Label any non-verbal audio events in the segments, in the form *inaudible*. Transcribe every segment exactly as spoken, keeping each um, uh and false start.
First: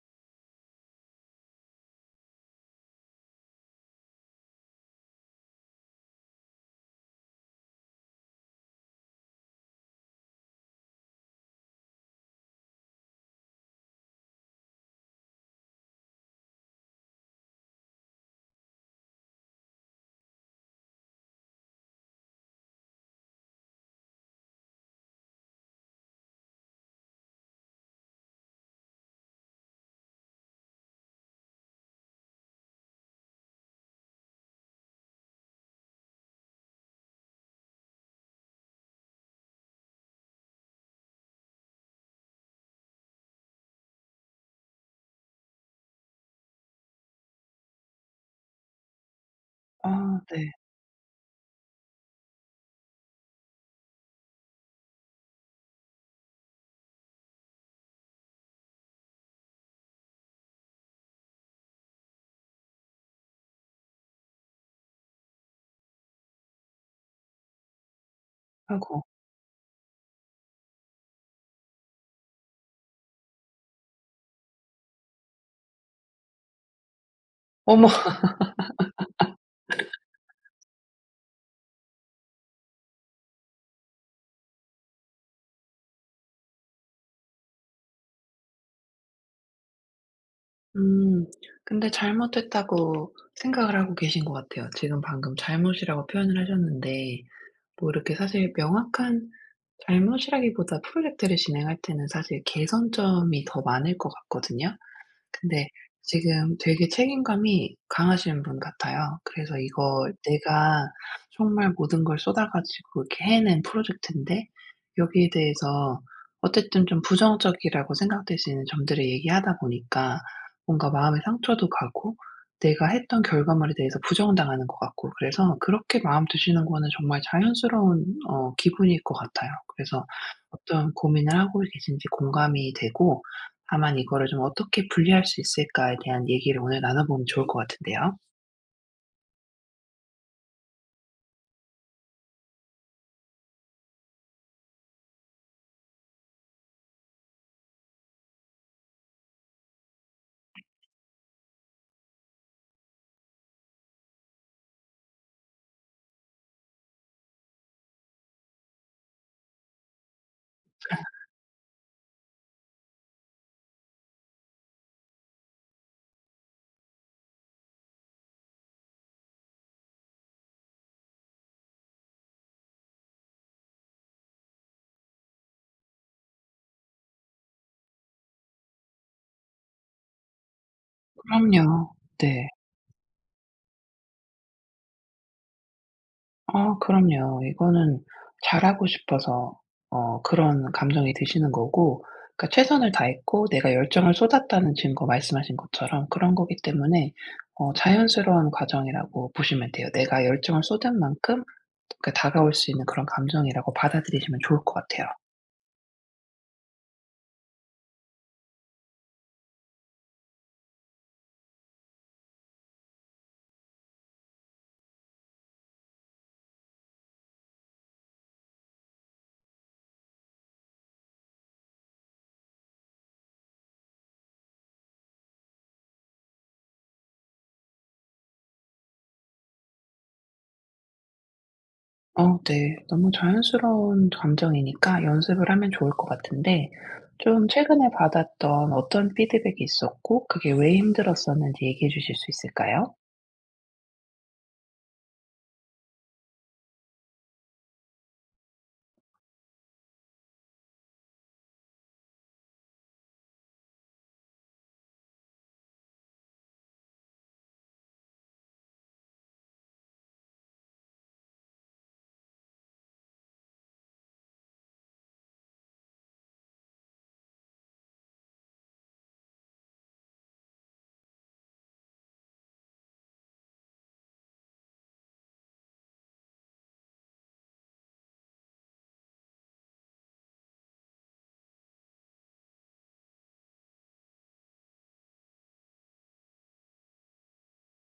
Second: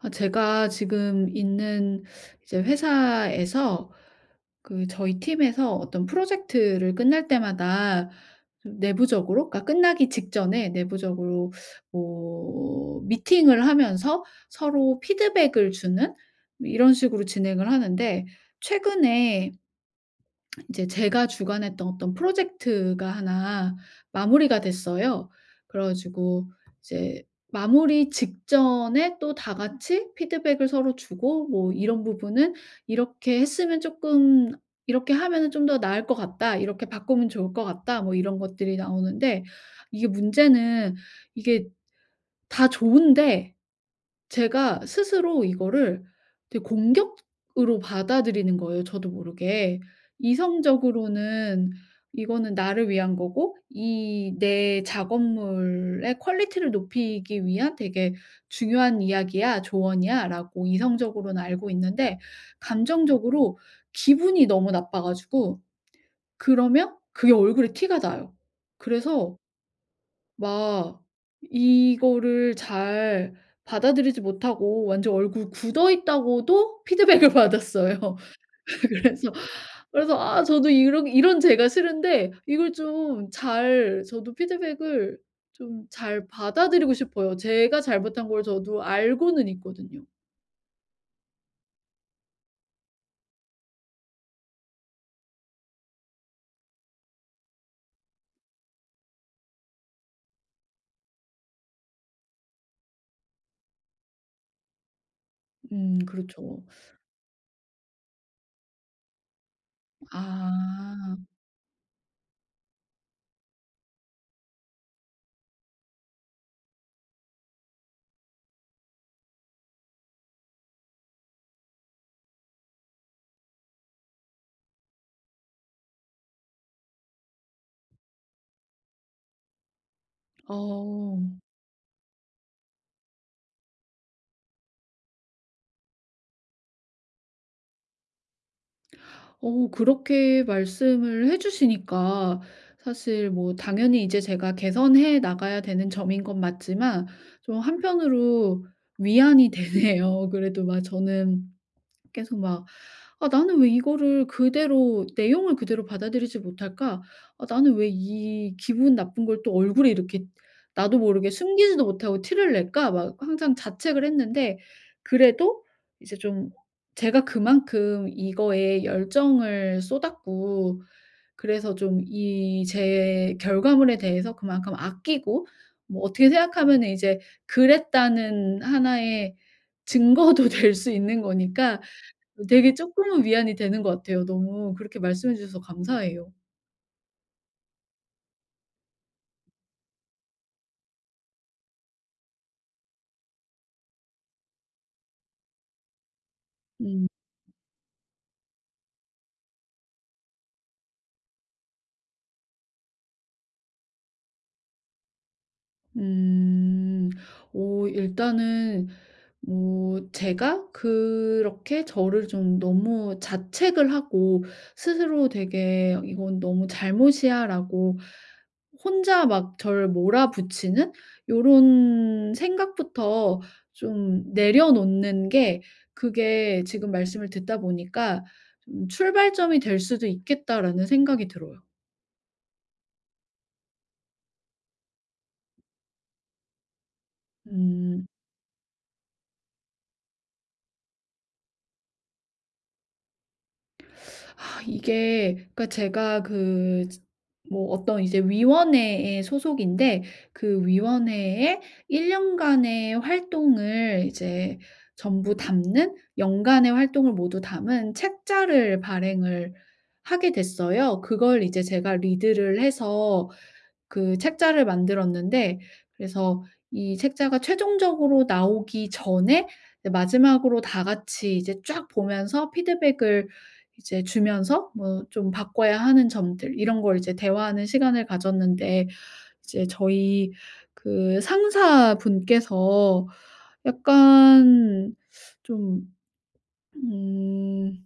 아 제가 지금 있는 이제 회사에서 그 저희 팀에서 어떤 프로젝트를 끝날 때마다 좀 내부적으로, 그러니까 끝나기 직전에 내부적으로 뭐 미팅을 하면서 서로 피드백을 주는 이런 식으로 진행을 하는데, 최근에 이제 제가 주관했던 어떤 프로젝트가 하나 마무리가 됐어요. 그래 가지고 이제 마무리 직전에 또 다 같이 피드백을 서로 주고 뭐 "이런 부분은 이렇게 했으면 쪼끔 이렇게 하면은 좀 더 나을 것 같다. 이렇게 바꾸면 좋을 것 같다." 뭐 이런 것들이 나오는데, 이게 문제는 이게 다 좋은데 제가 스스로 이거를 되게 공격으로 받아들이는 거예요, 저도 모르게. 아 네. 이성적으로는 이거는 나를 위한 거고 이 내 작업물의 퀄리티를 높이기 위한 되게 중요한 이야기야, 조언이야라고 이성적으로는 알고 있는데, 감정적으로 기분이 너무 나빠 가지고 그러면 그게 얼굴에 티가 나요. 아이고. 그래서 막 이거를 잘 받아들이지 못하고 완전 얼굴 굳어 있다고도 피드백을 어머. *laughs* 받았어요. *laughs* 그래서 그래서 아 저도 이런 이런 제가 싫은데 이걸 좀 잘 저도 피드백을 좀 잘 받아들이고 싶어요. 제가 잘못한 걸 저도 알고는 있거든요. 음. 근데 잘못했다고 생각을 하고 계신 것 같아요. 지금 방금 잘못이라고 표현을 하셨는데 뭐 이렇게 사실 명확한 잘못이라기보다 프로젝트를 진행할 때는 사실 개선점이 더 많을 것 같거든요. 근데 음, 지금 그렇죠. 되게 책임감이 강하신 분 같아요. 그래서 이거 내가 아. 정말 모든 걸 쏟아 가지고 이렇게 해낸 프로젝트인데 여기에 대해서 어쨌든 좀 부정적이라고 생각될 수 있는 점들을 얘기하다 보니까 뭔가 마음의 상처도 가고 내가 했던 결과물에 대해서 부정당하는 것 같고 그래서 그렇게 마음 드시는 거는 정말 자연스러운 어 기분일 것 같아요. 그래서 어떤 어. 고민을 하고 계신지 공감이 되고, 다만 이거를 좀 어떻게 분리할 수 있을까에 대한 얘기를 오늘 나눠보면 좋을 것 같은데요. 어, 그렇게 말씀을 해 주시니까 사실 뭐 당연히 이제 제가 개선해 나가야 되는 점인 건 맞지만, 좀 한편으로 위안이 *laughs* 되네요. 그래도 막 저는 계속 막 '아 나는 왜 이거를 그대로 내용을 그대로 받아들이지 못할까? 아 나는 왜 이 기분 나쁜 걸 또 얼굴에 이렇게 나도 모르게 숨기지도 못하고 티를 낼까?' 막 항상 자책을 했는데, 그래도 이제 좀 제가 그만큼 이거에 열정을 쏟았고, 그래서 좀 이 제 결과물에 대해서 그만큼 아끼고 뭐 어떻게 생각하면은 이제 그랬다는 하나의 증거도 *laughs* 될 수 있는 거니까 그럼요. 네. 되게 쪼끔은 위안이 되는 것 같아요. 너무 그렇게 말씀해 주셔서 감사해요. 아 그럼요. 이거는 잘하고 싶어서 어 그런 감정이 드시는 거고, 그러니까 최선을 다했고 내가 열정을 쏟았다는 증거 말씀하신 것처럼 그런 거기 음. 때문에 어 자연스러운 과정이라고 보시면 돼요. 내가 열정을 쏟은 만큼 그러니까 다가올 수 있는 그런 감정이라고 받아들이시면 좋을 것 같아요. 음. 오, 일단은 뭐 제가 그렇게 저를 좀 너무 자책을 하고 스스로 되게 '이건 너무 잘못이야.'라고 혼자 막 저를 몰아붙이는 요런 생각부터 좀 내려놓는 게, 그게 지금 말씀을 듣다 보니까 좀 '출발점이 될 수도 있겠다.'라는 생각이 들어요. 어 네. 너무 자연스러운 감정이니까 연습을 하면 좋을 것 같은데, 좀 최근에 음. 받았던 어떤 피드백이 있었고 그게 왜 힘들었었는지 얘기해 주실 수 있을까요? 아 이게 그러니까 제가 그 뭐 어떤 이제 위원회에 소속인데, 그 위원회에 일 년간의 활동을 이제 전부 담는, 연간의 활동을 모두 담은 책자를 발행을 하게 됐어요. 그걸 이제 제가 리드를 해서 그 책자를 만들었는데, 그래서 이 책자가 최종적으로 나오기 전에 이제 마지막으로 다 같이 이제 쫙 보면서 피드백을 이제 주면서 뭐 좀 바꿔야 하는 점들 이런 걸 이제 대화하는 시간을 가졌는데, 이제 저희 그 상사분께서 약간 좀 음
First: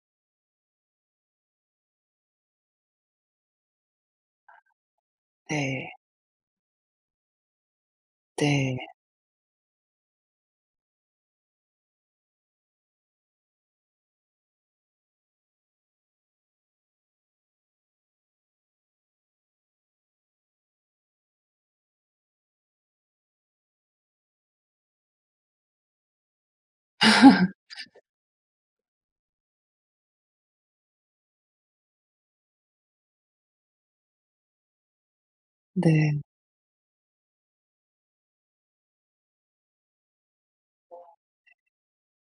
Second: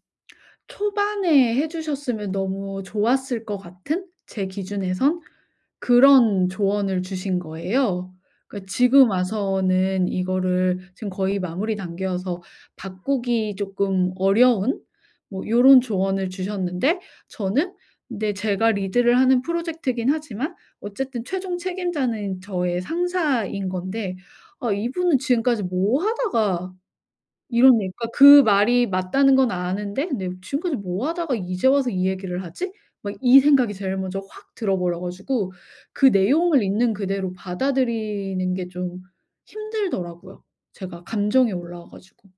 초반에 해 주셨으면 너무 좋았을 것 같은, 제 기준에선 네. 그런 조언을 주신 거예요. 그러니까 네. 지금 와서는 이거를 지금 거의 마무리 단계여서 바꾸기 조금 어려운 뭐 요런 조언을 주셨는데, 저는, 근데 제가 리드를 하는 프로젝트이긴 하지만 어쨌든 최종 책임자는 저의 상사인 건데, '아 이분은 지금까지 뭐 하다가 이런', 예 그러니까 그 말이 맞다는 건 아는데 '내가 지금까지 뭐 하다가 이제 와서 이 얘기를 하지?' 막 이 생각이 제일 먼저 확 들어 버려 가지고 그 네. 내용을 있는 그대로 받아들이는 게 좀 힘들더라고요. 제가 감정이 올라와 가지고.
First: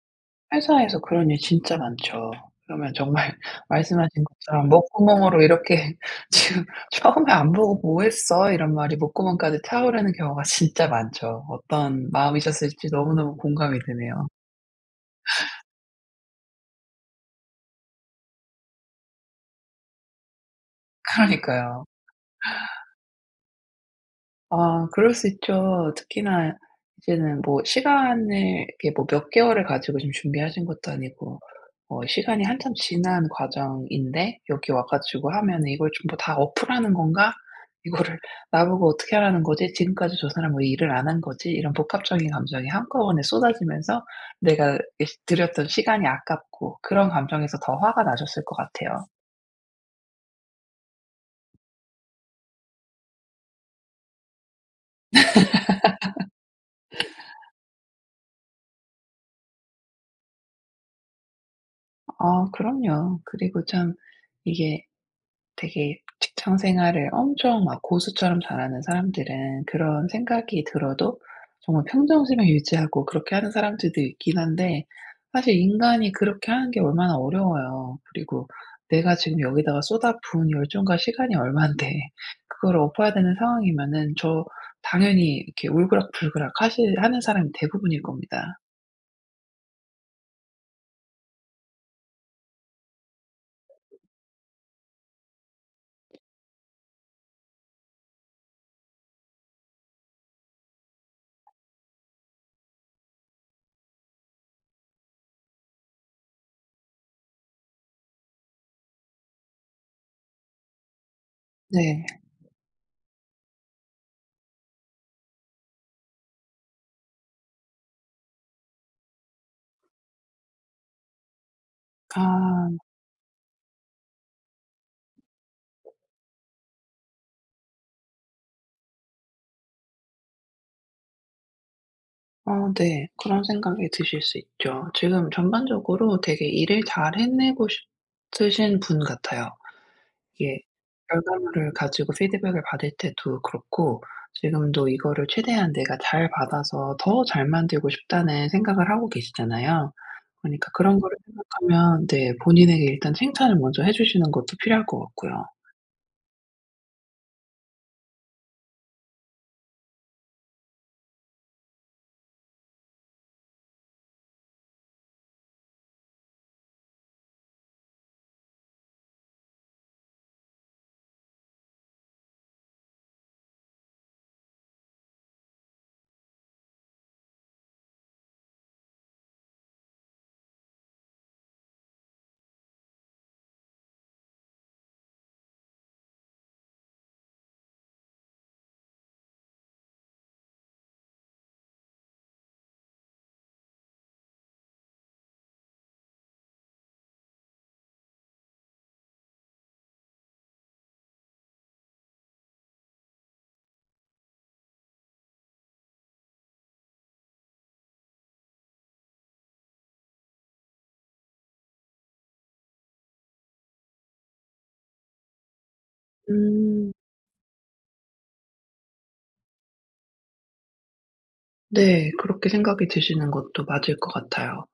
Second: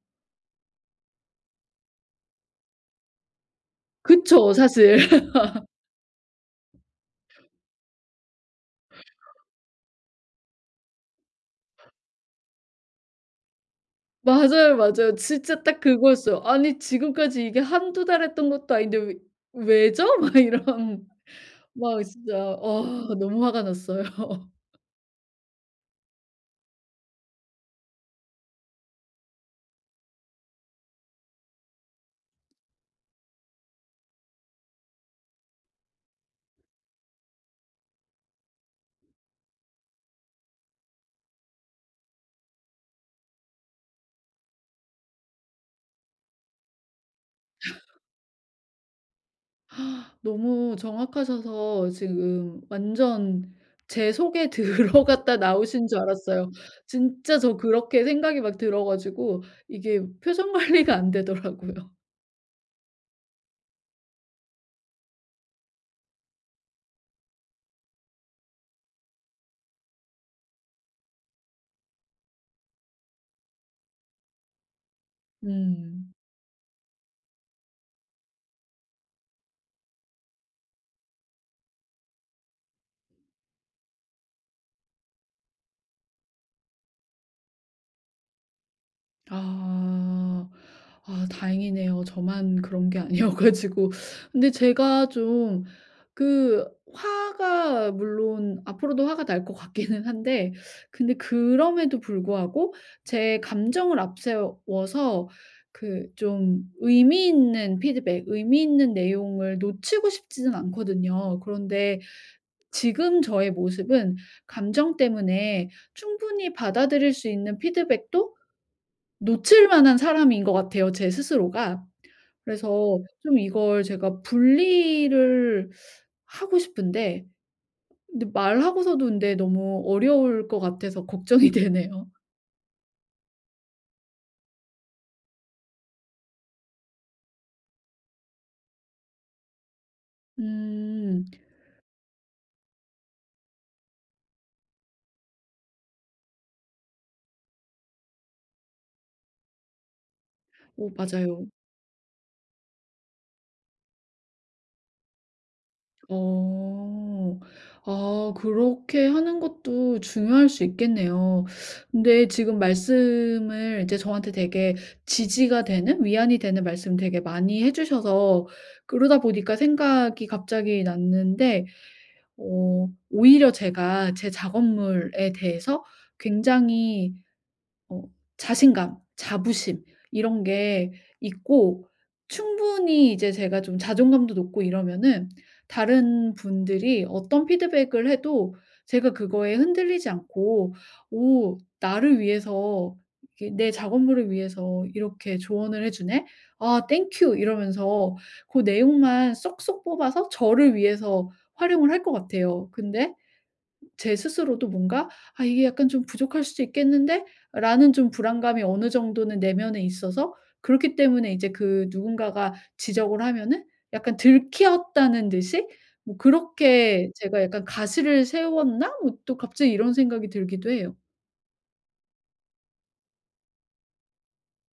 회사에서 그런 일 진짜 많죠. 그러면 정말 *laughs* 말씀하신 그쵸. 것처럼 사실. *laughs* 목구멍으로 이렇게 *laughs* 지금 "처음에 안 보고 뭐 했어?" 이런 말이 목구멍까지 차오르는 경우가 진짜 많죠. 어떤 마음이셨을지 너무너무 공감이 되네요. 맞아요, 맞아요. 진짜 딱 그거였어요. '아니 지금까지 이게 한두 달 했던 것도 아닌데 왜 왜죠?' *laughs* 막 이런, 그러니까요. 막 진짜, 아 너무 화가 났어요. 아 그럴 수 있죠. 특히나 이제는 뭐 시간을 이게 뭐 몇 개월을 가지고 지금 준비하신 것도 아니고 어 시간이 한참 지난 과정인데 여기 와 가지고 하면은 '이걸 좀부다 어플하는 건가? 이거를 *laughs* 나보고 어떻게 하라는 거지? 지금까지 저 사람 왜 일을 안 한 거지?' 이런 복합적인 감정이 한꺼번에 쏟아지면서 내가 들였던 시간이 아깝고 그런 감정에서 더 화가 나셨을 것 같아요. 너무 정확하셔서 지금 완전 제 속에 *laughs* 들어갔다 나오신 줄 알았어요. 진짜 저 그렇게 생각이 막 들어 가지고 이게 표정 관리가 안 되더라고요. 아 그럼요. 그리고 참 이게 되게 직장 생활을 엄청 막 고수처럼 잘하는 사람들은 그런 생각이 들어도 정말 평정심을 유지하고 그렇게 하는 사람들도 있긴 한데 사실 음. 인간이 그렇게 하는 게 얼마나 어려워요. 그리고 내가 지금 여기다가 쏟아부은 열정과 시간이 얼만데 *laughs* 그걸 엎어야 되는 상황이면은 저 당연히 이렇게 울그락불그락 하시 하는 사람이 대부분일 겁니다. 아. 아 다행이네요. 저만 그런 게 아니어 가지고. 근데 제가 좀 그 화가, 물론 앞으로도 화가 날 것 같기는 한데, 근데 그럼에도 불구하고 제 감정을 앞세워서 그 좀 의미 있는 피드백, 의미 있는 내용을 놓치고 싶지는 않거든요. 그런데 네. 지금 저의 모습은 감정 때문에 충분히 받아들일 수 있는 피드백도 놓칠 만한 사람인 것 같아요, 제 스스로가. 아. 그래서 좀 이걸 제가 분리를 하고 싶은데, 근데 말하고서도, 근데 너무 어려울 것 같아서 걱정이 *laughs* 되네요. 어 네. 그런 생각이 드실 수 있죠. 지금 전반적으로 되게 일을 잘 해내고 싶으신 분 같아요. 이게 음. 결과물을 가지고 피드백을 받을 때도 그렇고 지금도 이거를 최대한 내가 잘 받아서 더 잘 만들고 싶다는 생각을 하고 계시잖아요. 그러니까 오, 그런 거를 맞아요. 생각하면 네 본인에게 일단 칭찬을 먼저 해 주시는 것도 필요할 것 같고요. 어. 아 그렇게 하는 것도 중요할 수 있겠네요. 근데 지금 말씀을 이제 저한테 되게 지지가 되는, 위안이 되는 말씀 되게 많이 해 주셔서 그러다 보니까 생각이 갑자기 났는데, 어 오히려 제가 제 작업물에 대해서 굉장히 어 자신감, 자부심 이런 게 있고, 충분히 이제 제가 좀 자존감도 높고 이러면은 다른 분들이 어떤 피드백을 해도 제가 그거에 흔들리지 않고 '오 나를 위해서, 이렇게 내 작업물을 위해서 이렇게 조언을 해 주네. 아 땡큐.' 이러면서 고 내용만 쏙쏙 뽑아서 저를 위해서 활용을 할 것 같아요. 근데 제 스스로도 뭔가 '아 이게 약간 좀 부족할 수도 있겠는데?'라는 좀 불안감이 어느 정도는 내면에 있어서, 그렇기 때문에 이제 그 누군가가 지적을 하면은 약간 들키었다는 듯이 뭐 음. 그렇게 제가 약간 '가시를 세웠나?' 뭐 또 갑자기 이런 생각이 들기도 해요. 네. 그렇게 생각이 드시는 것도 맞을 것 같아요.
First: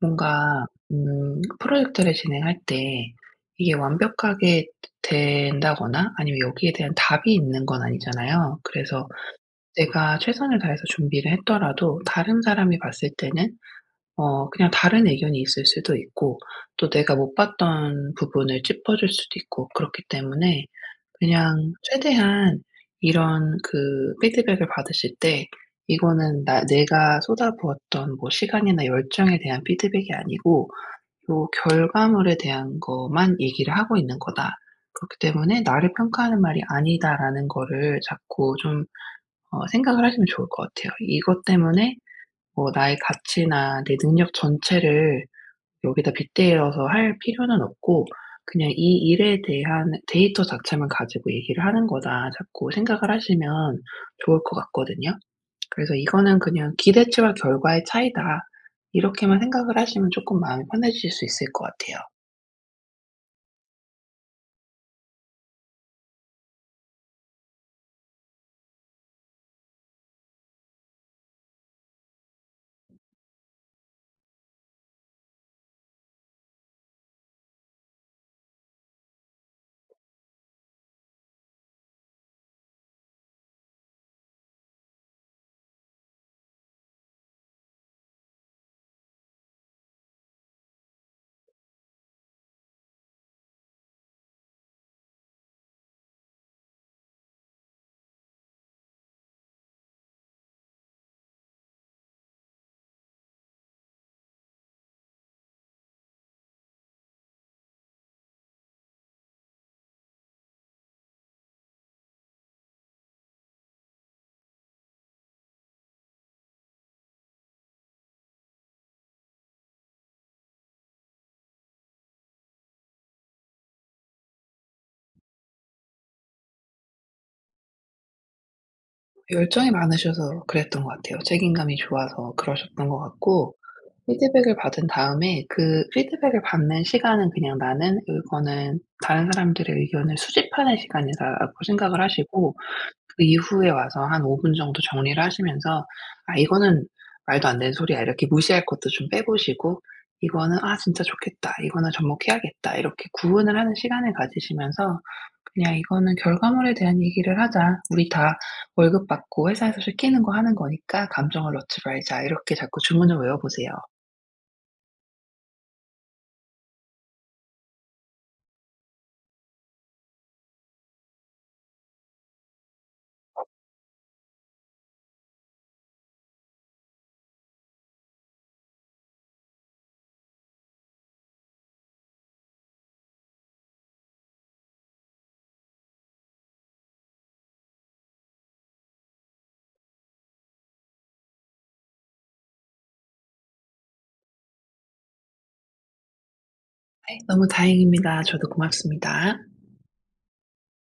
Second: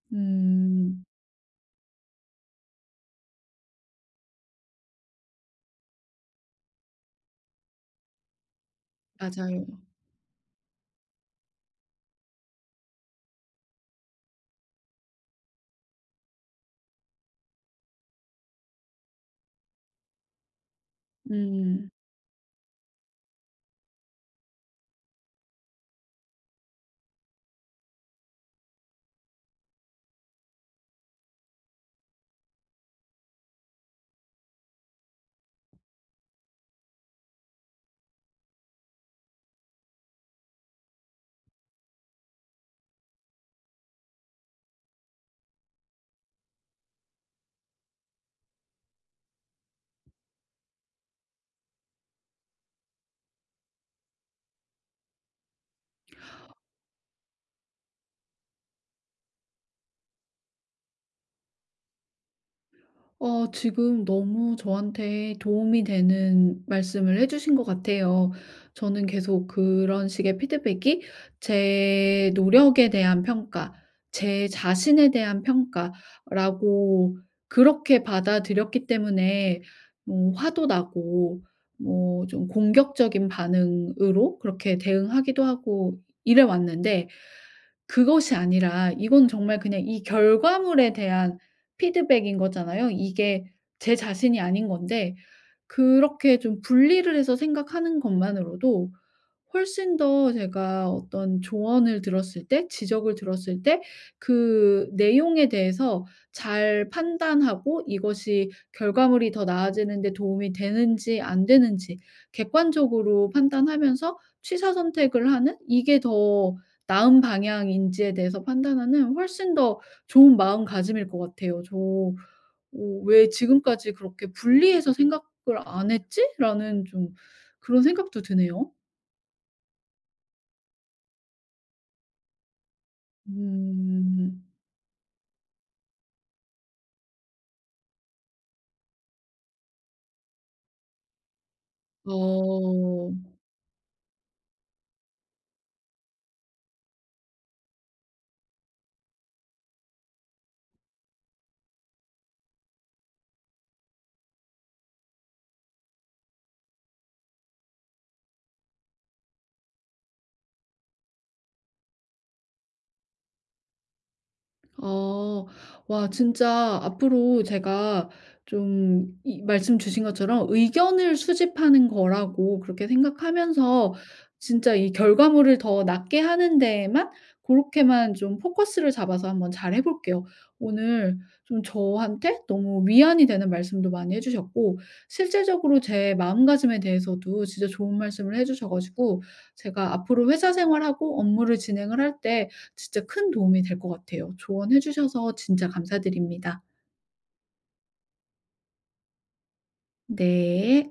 뭔가 음. 음 프로젝트를 진행할 때 이게 완벽하게 된다거나 아니면 여기에 대한 답이 있는 건 아니잖아요. 그래서 맞아요. 내가 최선을 다해서 준비를 했더라도 다른 사람이 봤을 때는 어 그냥 다른 의견이 있을 수도 있고, 또 내가 못 봤던 부분을 짚어줄 수도 있고 그렇기 때문에 그냥 음. 최대한 이런 그 피드백을 받으실 때 이거는 나 내가 쏟아부었던 뭐 시간이나 열정에 대한 피드백이 아니고 요 결과물에 대한 것만 얘기를 하고 있는 거다. 그렇기 때문에 '나를 평가하는 말이 아니다.'라는 거를 자꾸 좀 어 생각을 하시면 좋을 것 같아요. 이것 때문에 뭐 나의 가치나 내 능력 전체를 여기다 빗대어서 할 필요는 없고 그냥 '이 일에 대한 데이터 자체만 가지고 얘기를 하는 거다.' 자꾸 생각을 하시면 좋을 것 같거든요. 그래서 '이거는 그냥 기대치와 결과의 차이다.' 이렇게만 생각을 하시면 쪼끔 마음이 편해지실 수 있을 것 같아요. 어, 지금 너무 저한테 도움이 되는 말씀을 해주신 것 같아요. 저는 계속 그런 식의 피드백이 제 노력에 대한 평가, 제 자신에 대한 평가라고 그렇게 받아들였기 때문에 뭐 화도 나고 뭐 좀 공격적인 반응으로 그렇게 대응하기도 하고 이래 왔는데, 그것이 아니라 이건 정말 그냥 이 결과물에 대한 피드백인 거잖아요. 이게 제 자신이 아닌 건데 그렇게 좀 분리를 해서 생각하는 것만으로도 훨씬 더 제가 어떤 조언을 들었을 때, 지적을 들었을 때 그 내용에 대해서 잘 판단하고, 이것이 결과물이 더 나아지는데 도움이 되는지 안 되는지 객관적으로 판단하면서 취사 선택을 하는, 이게 더 나은 방향인지에 대해서 판단하는 훨씬 더 좋은 마음가짐일 것 같아요. 저 어 '왜 지금까지 그렇게 분리해서 생각을 안 했지?'라는 좀 그런 생각도 드네요. 열정이 많으셔서 그랬던 것 같아요. 책임감이 좋아서 그러셨던 것 같고 음. 피드백을 받은 다음에 그 피드백을 받는 시간은 그냥 '나는 이거는 다른 사람들의 의견을 수집하는 시간이다.'라고 생각을 하시고 어. 그 이후에 와서 한 오 분 정도 정리를 하시면서 '아 이거는 말도 안 되는 소리야.' 이렇게 무시할 것도 좀 빼보시고 '이거는 아 진짜 좋겠다. 이거는 접목해야겠다.' 이렇게 구분을 하는 시간을 가지시면서 그냥 '이거는 결과물에 대한 얘기를 하자. 우리 다 월급 받고 회사에서 시키는 거 하는 거니까 감정을 넣지 말자.' 이렇게 자꾸 주문을 외워보세요. 어. 와 진짜 앞으로 제가 좀 이 말씀 주신 것처럼 의견을 수집하는 거라고 그렇게 생각하면서 진짜 이 결과물을 더 낫게 하는 데에만, 그렇게만 좀 포커스를 잡아서 한번 잘 해 볼게요. 오늘 좀 저한테 너무 위안이 되는 말씀도 많이 해 주셨고 실질적으로 제 마음가짐에 대해서도 진짜 좋은 말씀을 해 주셔 가지고 제가 앞으로 회사 생활하고 업무를 진행을 할때 진짜 큰 도움이 될 것 같아요. 조언해 주셔서 진짜 감사드립니다. 네 너무 다행입니다. 저도 고맙습니다. 네.